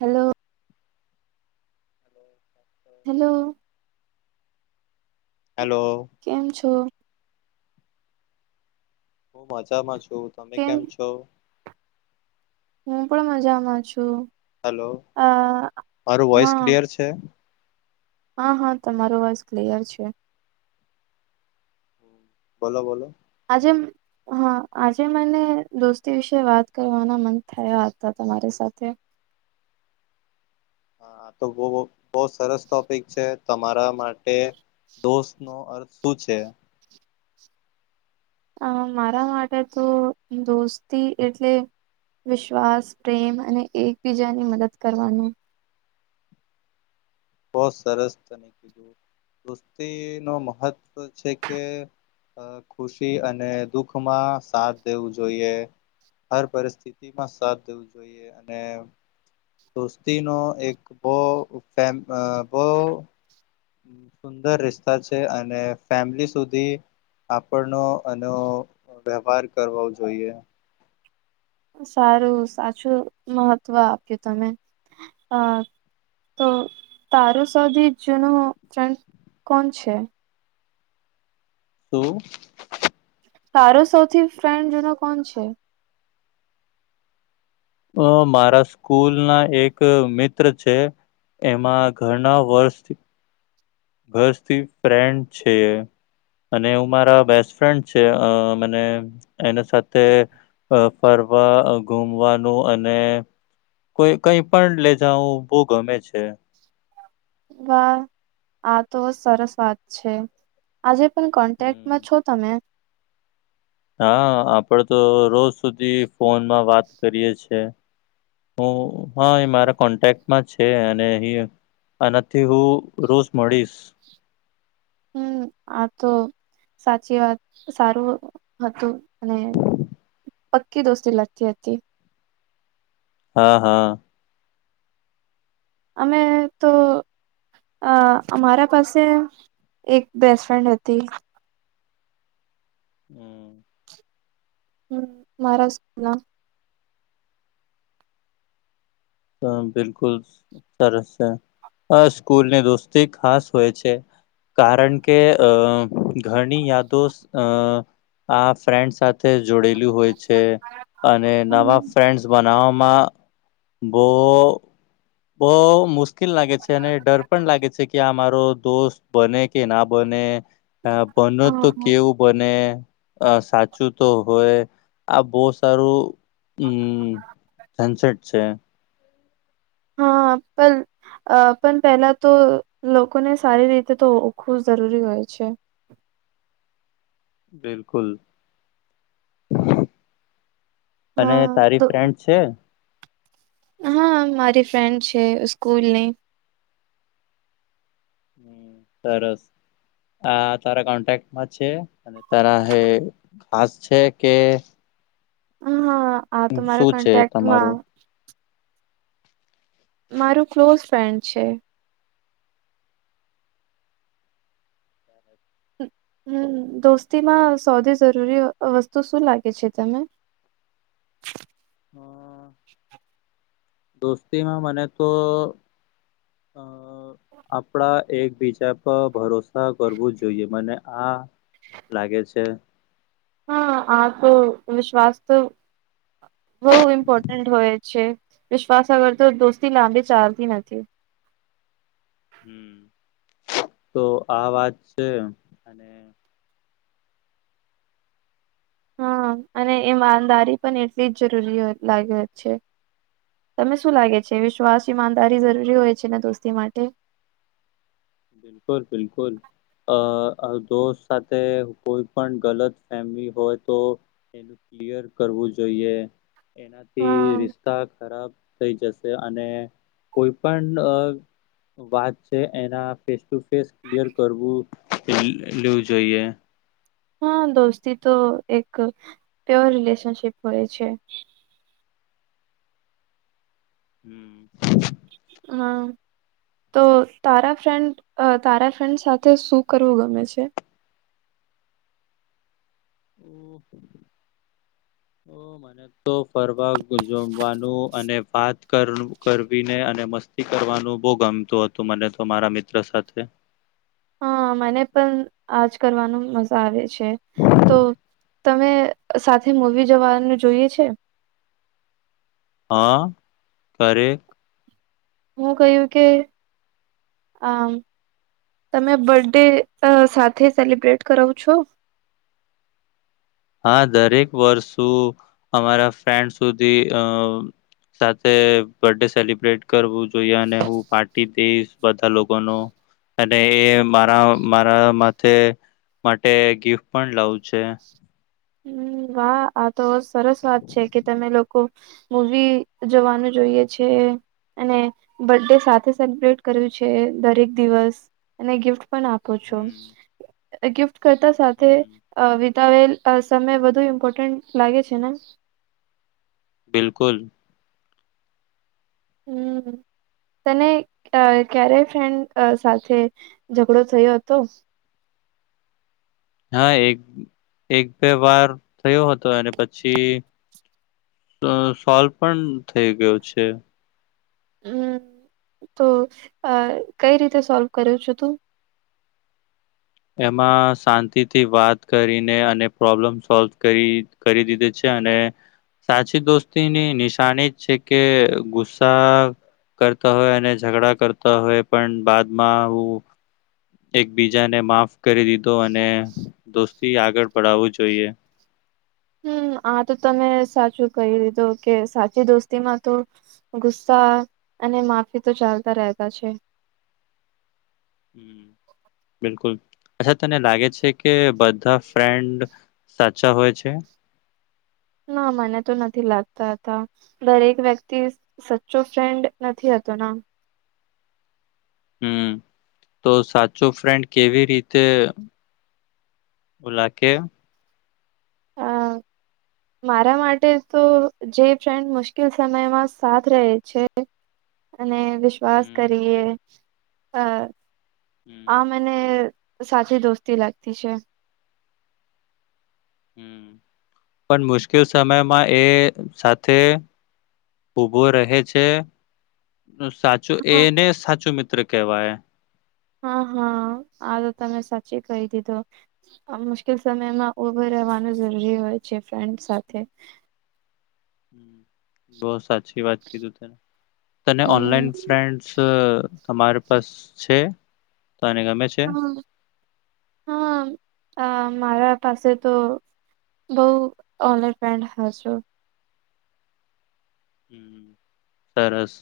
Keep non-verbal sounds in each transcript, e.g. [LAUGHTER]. Hello hello! Hello કેમ છો? હું મજામાં છું‌‌. તમે કેમ છો? હું પણ મજામાં છું. હાલો અ મારું વોઇસ હા ક્લિયર છે? હા હા તમારો વાઇસ ક્લિયર છે. બોલો બોલો. આજે હા આજે મને દોસ્તી વિશે વાત કરવાનો મન થયો હતો તમારી સાથે. હા આ તો બો સરસ ટોપિક છે. તમારા માટે દોસ્ત નો અર્થ શું છે? અ મારા માટે તો દોસ્તી એટલે વિશ્વાસ પ્રેમ અને એકબીજાની મદદ કરવાનું બહું સરસ દોસ્તીનું મહત્વ છે કે ખુશી અને દુઃખમાં સાથ દેવું જોઈએ. હર પરિસ્થિતિમાં સાથ દેવું જોઈએ અને દોસ્તીનો એક બહુ ફેમ બહુ સુંદર રિસ્તા છે અને ફેમિલી સુધી આપણનો એનો વ્યવહાર કરવો જોઈએ. સારું સાચું મહત્વ આપ્યું તમે અ તો તારું સૌથી જૂનું ચાહિતું કોણ છે? શું? તારો સૌથી ફ્રેન્ડ જૂનો કોણ છે? અ મારા સ્કૂલના એક મિત્ર છે. એમાં ઘણાં વર્ષ વર્ષ થી ફ્રેન્ડ છે. અને અમારા બેસ્ટ ફ્રેન્ડ છે અ મને એના સાથે અ ફરવા ઘુમવાનું અને કોઈ કઈ પણ લે જાવું બહુ ગમે છે. વાહ આ તો સરસ વાત છે. આજે પણ કોન્ટેક્ટમાં છો તમે? હા આપણે તો રોજ સુધી ફોનમાં વાત કરીએ છે. હા એ મારા કોન્ટેક્ટ છે અને અહી આનાથી હું રોજ મળીશ. હમ આ તો સાચી વાત સારું હતું. અને પક્કી દોસ્તી લગતી હતી. હા! હા! અમે તો અ મારા પાસે એક બેસ્ટફ્રેન્ડ હતી. હમ! હમ મહારાષ્ટ્ર ના હ બિલકુલ સરસ છે. આ સ્કૂલ ની દોસ્તી ખાસ હોય છે. કારણ કે અ ઘણી યાદો આ ફ્રેન્ડ સા જોડેલી હોય છે અને નવા હમ, ફ્રેન્ડસ બનાવવામા બો બહુ મુશ્કેલ લાગે છે અને ડર પણ લાગે છે કે આ મારો દોસ્ત બને કે ના બને તો હા કેવું? બને સાચું તો હોય આ બહુ સારું હમ સનસેટ છે. હા પણ અ પણ પહેલા તો લોકોને સારી રીતે તો ઓખવું જરૂરી હોય છે. બિલકુલ. અને હા તારી તો ફ્રેન્ડ છે? હા મારી ફ્રેન્ડ છે સ્કૂલની. સરસ. આ તારા કોન્ટેક્ટમાં છે અને તારા ખાસ છે કે હા આ તો મારા શું છે કોન્ટેક્ટમાં તમારો મારું ક્લોઝ ફ્રેન્ડ છે. હ દોસ્તીમાં સૌથી જરૂરી વસ્તુ શું લાગે છે તમે? હા દોસ્તીમાં મને તો અ [INAUDIBLE] આપણા એકબીજા પર ભરોસા કરવું જોઈએ મને આ લાગે છે. હા આ તો વિશ્વાસ તો બહુ ઇમ્પોર્ટન્ટ હોય છે, વિશ્વાસ આગળ તો દોસ્તી લાંબી ચાલતી નથી હમ તો આ વાત છે. અને હા અને ઈમાદારી પણ એટલી જ જરૂરી લાગે છે. તમે શું લાગે છે, વિશ્વાસ ઈમાનદારી જરૂરી હોય છે ને દોસ્તી માટે બિલકુલ બિલકુલ અ દોસ્ત સાથે કોઈ પણ ગલત ફેમિલી હોય, તો ક્લયર કરવું જોઈએ એનાથી હા રિસ્તા ખરાબ થ જ કોઈ પણ વાત છે, એના ફેસ ટુ ક્લિયર કરવું એ લેવું જોઈએ હા દોસ્તી તો એક પ્યોર રિલેશનશીપ હોય છે. હમ હા તો તારા ફ્રેન્ડ તારા ફ્રેન્ડ સાથે શું કરવું ગમે છે. ઓ મને તો ફરવા જમવાનું અને વાત કરવીને અને મસ્ત કરવાનું બહુ ગમતુ હતુ, મને તો મારા મિત્ર સાથે હા મને પણ આજ કરવાનું મજા આવે છે, તો તમે સાથે મવી જવાનું જોઈએ છે. હા કર હુ કહ્યુ કે આ તમે બર્થ ડે સાથે સેલિબ્રેટ કરાવો છો. હા દરેક વર્ષું અમારા ફન્ડ સુધી અ સાથે બર્થ ડે સેલિબ્રેટ કરવું જોઈએ, અને હુ પાર્ટી દઈશ બધા લોકોનો અને એ મારા મારા માથે માટે ગિફ્ટ પણ લાવુ છે. હમ વાહ આ તો સરસ વાત છે, કે તમે લોકો મવી જવાનું જોઈએ છે. અને બર્ ડે સાથે સેલિબ્રેટ કર્યું છે, દરેક દિવસ અને ગિફ્ટ પણ આપ છો હમ ગિફ્ટ કરતા સાથે હમ વિતાવેલ અ સમય વધુ ઇમ્પોર્ટન્ટ લાગે છેને. બિલકુલ હમ્મ તને ક્યારેય ફ્રેન્ડ સાથે ઝઘડો થયો હતો. હા એક એક બે વાર થયો હતો અને પછી સોલ્વ પણ થઈ ગયો છે. હમ તો કઈ રીતે સોલ્વ કર્યો છુ, તુ એમાં શાંતિથી વાત કરીને અને પ્રોબ્લમ સોલ્વ કરી કરી દીધું છે, અને સાચી દોસ્તીની નિશાની જ છે કે ગુસ્સા કરતા હોય અને ઝઘડા કરતા હોય, પણ બાદમા હુ એકબીજાને માફ કરી દીધો અને દોસ્તી આગળ પડાવવું જોઈએ. હમ આ તો તમે સાચું કહી દીધું કે સાચી દોસ્તીમાં તો ગુસ્સા અને માફી તો ચાલતા રહેતા છે. હ બિલકુલ અચ્છા તને લાગે છે કે બધા ફ્રેન્ડ સાચા હોય છે. ના મને તો નથી લાગતા હતા દરેક વ્યક્તિ સચ્ચો ફ્રેન્ડ નથી હતો ના હમ તો સાચો ફ્રેન્ડ કેવી રીતે ઓલા કે હ મારા માટે તો જે ફ્રેન્ડ મુશ્કેલ સમયમાં સાથ રહે છે. અને વિશ્વાસ હમ કરીએ અ હમ આ ને સાચી દોસ્તી લાગતી છે. હમ પણ મુશ્કેલ સમયમાં એ સાથે ઉભો રહે છે સાચું હા એને સાચું મિત્ર કહેવાય હા હા આ તો તમે સાચી કહી દીધો આ મુશ્કેલ સમયમાં ઉભો રહેવાનું જરૂરી હોય છે ફ્રેન્ડ સાથે બ સાચી વાત કીધ તને ઓનલાઈન હમ ફ તમારે પાસ છે તો ગમે છે હમ હા આ મારા પાસે તો બઉ ઓલર પેન્ટ હ છ સરસ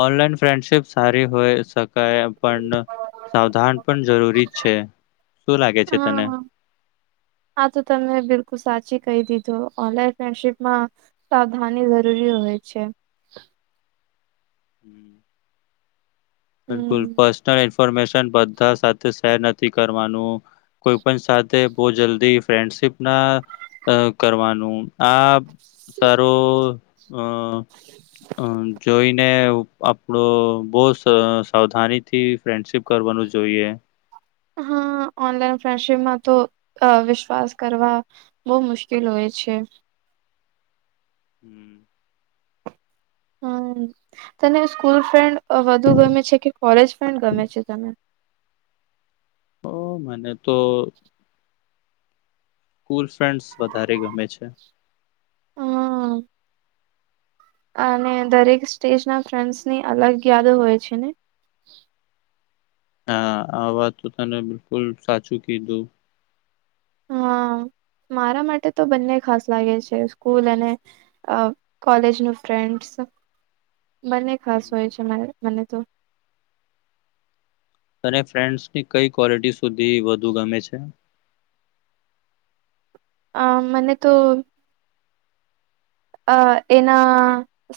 ઓનલાઈન ફ્રેન્ડશીપ સારી હોય શકાય પણ સાવધાન પણ જરૂરી જ છે શું લાગે છે તને આા તો તમે બિલકુલ સાચી કહી દીધું ઓનલાઈન ફ્રેન્ડશીપમાં સાવધની જરૂરી હોય છે. હમ બિલકુલ હમ પર્સનલ ઇન્ફોર્મેશન બધા સાથે શેર નથી કરવાનું. કોઈ પણ સાથે બહ જલ્દી ફ્રેન્ડશીપ ના કરવાનું આ સારું જોઈને આપણો બહુ સાવધાનીથી ફ્રેન્ડશીપ કરવાનું જોઈએ હા ઓનલાઈન ફ્રેન્ડશીપમાં તો વિશ્વાસ કરવા બહુ મુશ્કેલ હોય છે. હમ હમ તને સ્કૂલ ફ્રેન્ડ વધુ ગમે છે કે કોલેજ ફ્રેન્ડ ગમે છે તમે ઓ મને તો સ્કૂલ ફ્રેન્ડ્સ વધારે ગમે છે. હમ અને દરેક સ્ટેજ ના ફ્રેન્ડ્સ ની અલગ યાદો હોય છે ને હા આ વાત તો તને બિલકુલ સાચું કીધું હા મારા માટે તો બંને ખાસ લાગે છે સ્કૂલ અને અ કોલેજ ન ફ્રેન્ડસ બને ખાસ હોય છે મને તો તને ફ્રેન્ડસની કઈ ક્લિટી સુધી વધુ ગમે છે. અ મને તો અ એના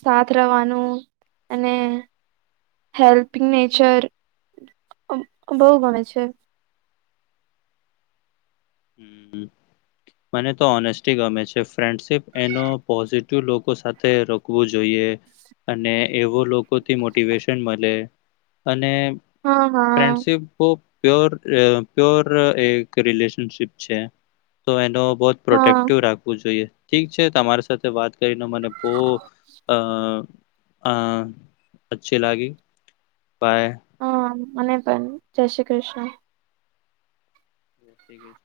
સાથ રવાનું અને હેલ્પિંગ નેચર બહુ ગમે છે. મને તો ઓનેસ્ટી ગમે છે ફ્રેન્ડશપ એનો લોકો સાથે રોકવું જોઈએ અને એવો લોકોથી મોટિવેશન મળે અને હા હા ફ્રેન્ડશીપ બ પર પ્યોર એક રિલેશનશીપ છે. તો એનો બહ હા પ્રોટેક્ટિવ રાખવું જોઈએ ઠીક છે તમારી સાથે વાત કરીને મને બહ અ હા અચ્છી લાગી પાય હા મને પણન જય શ્રી કૃષ્ણ. છે.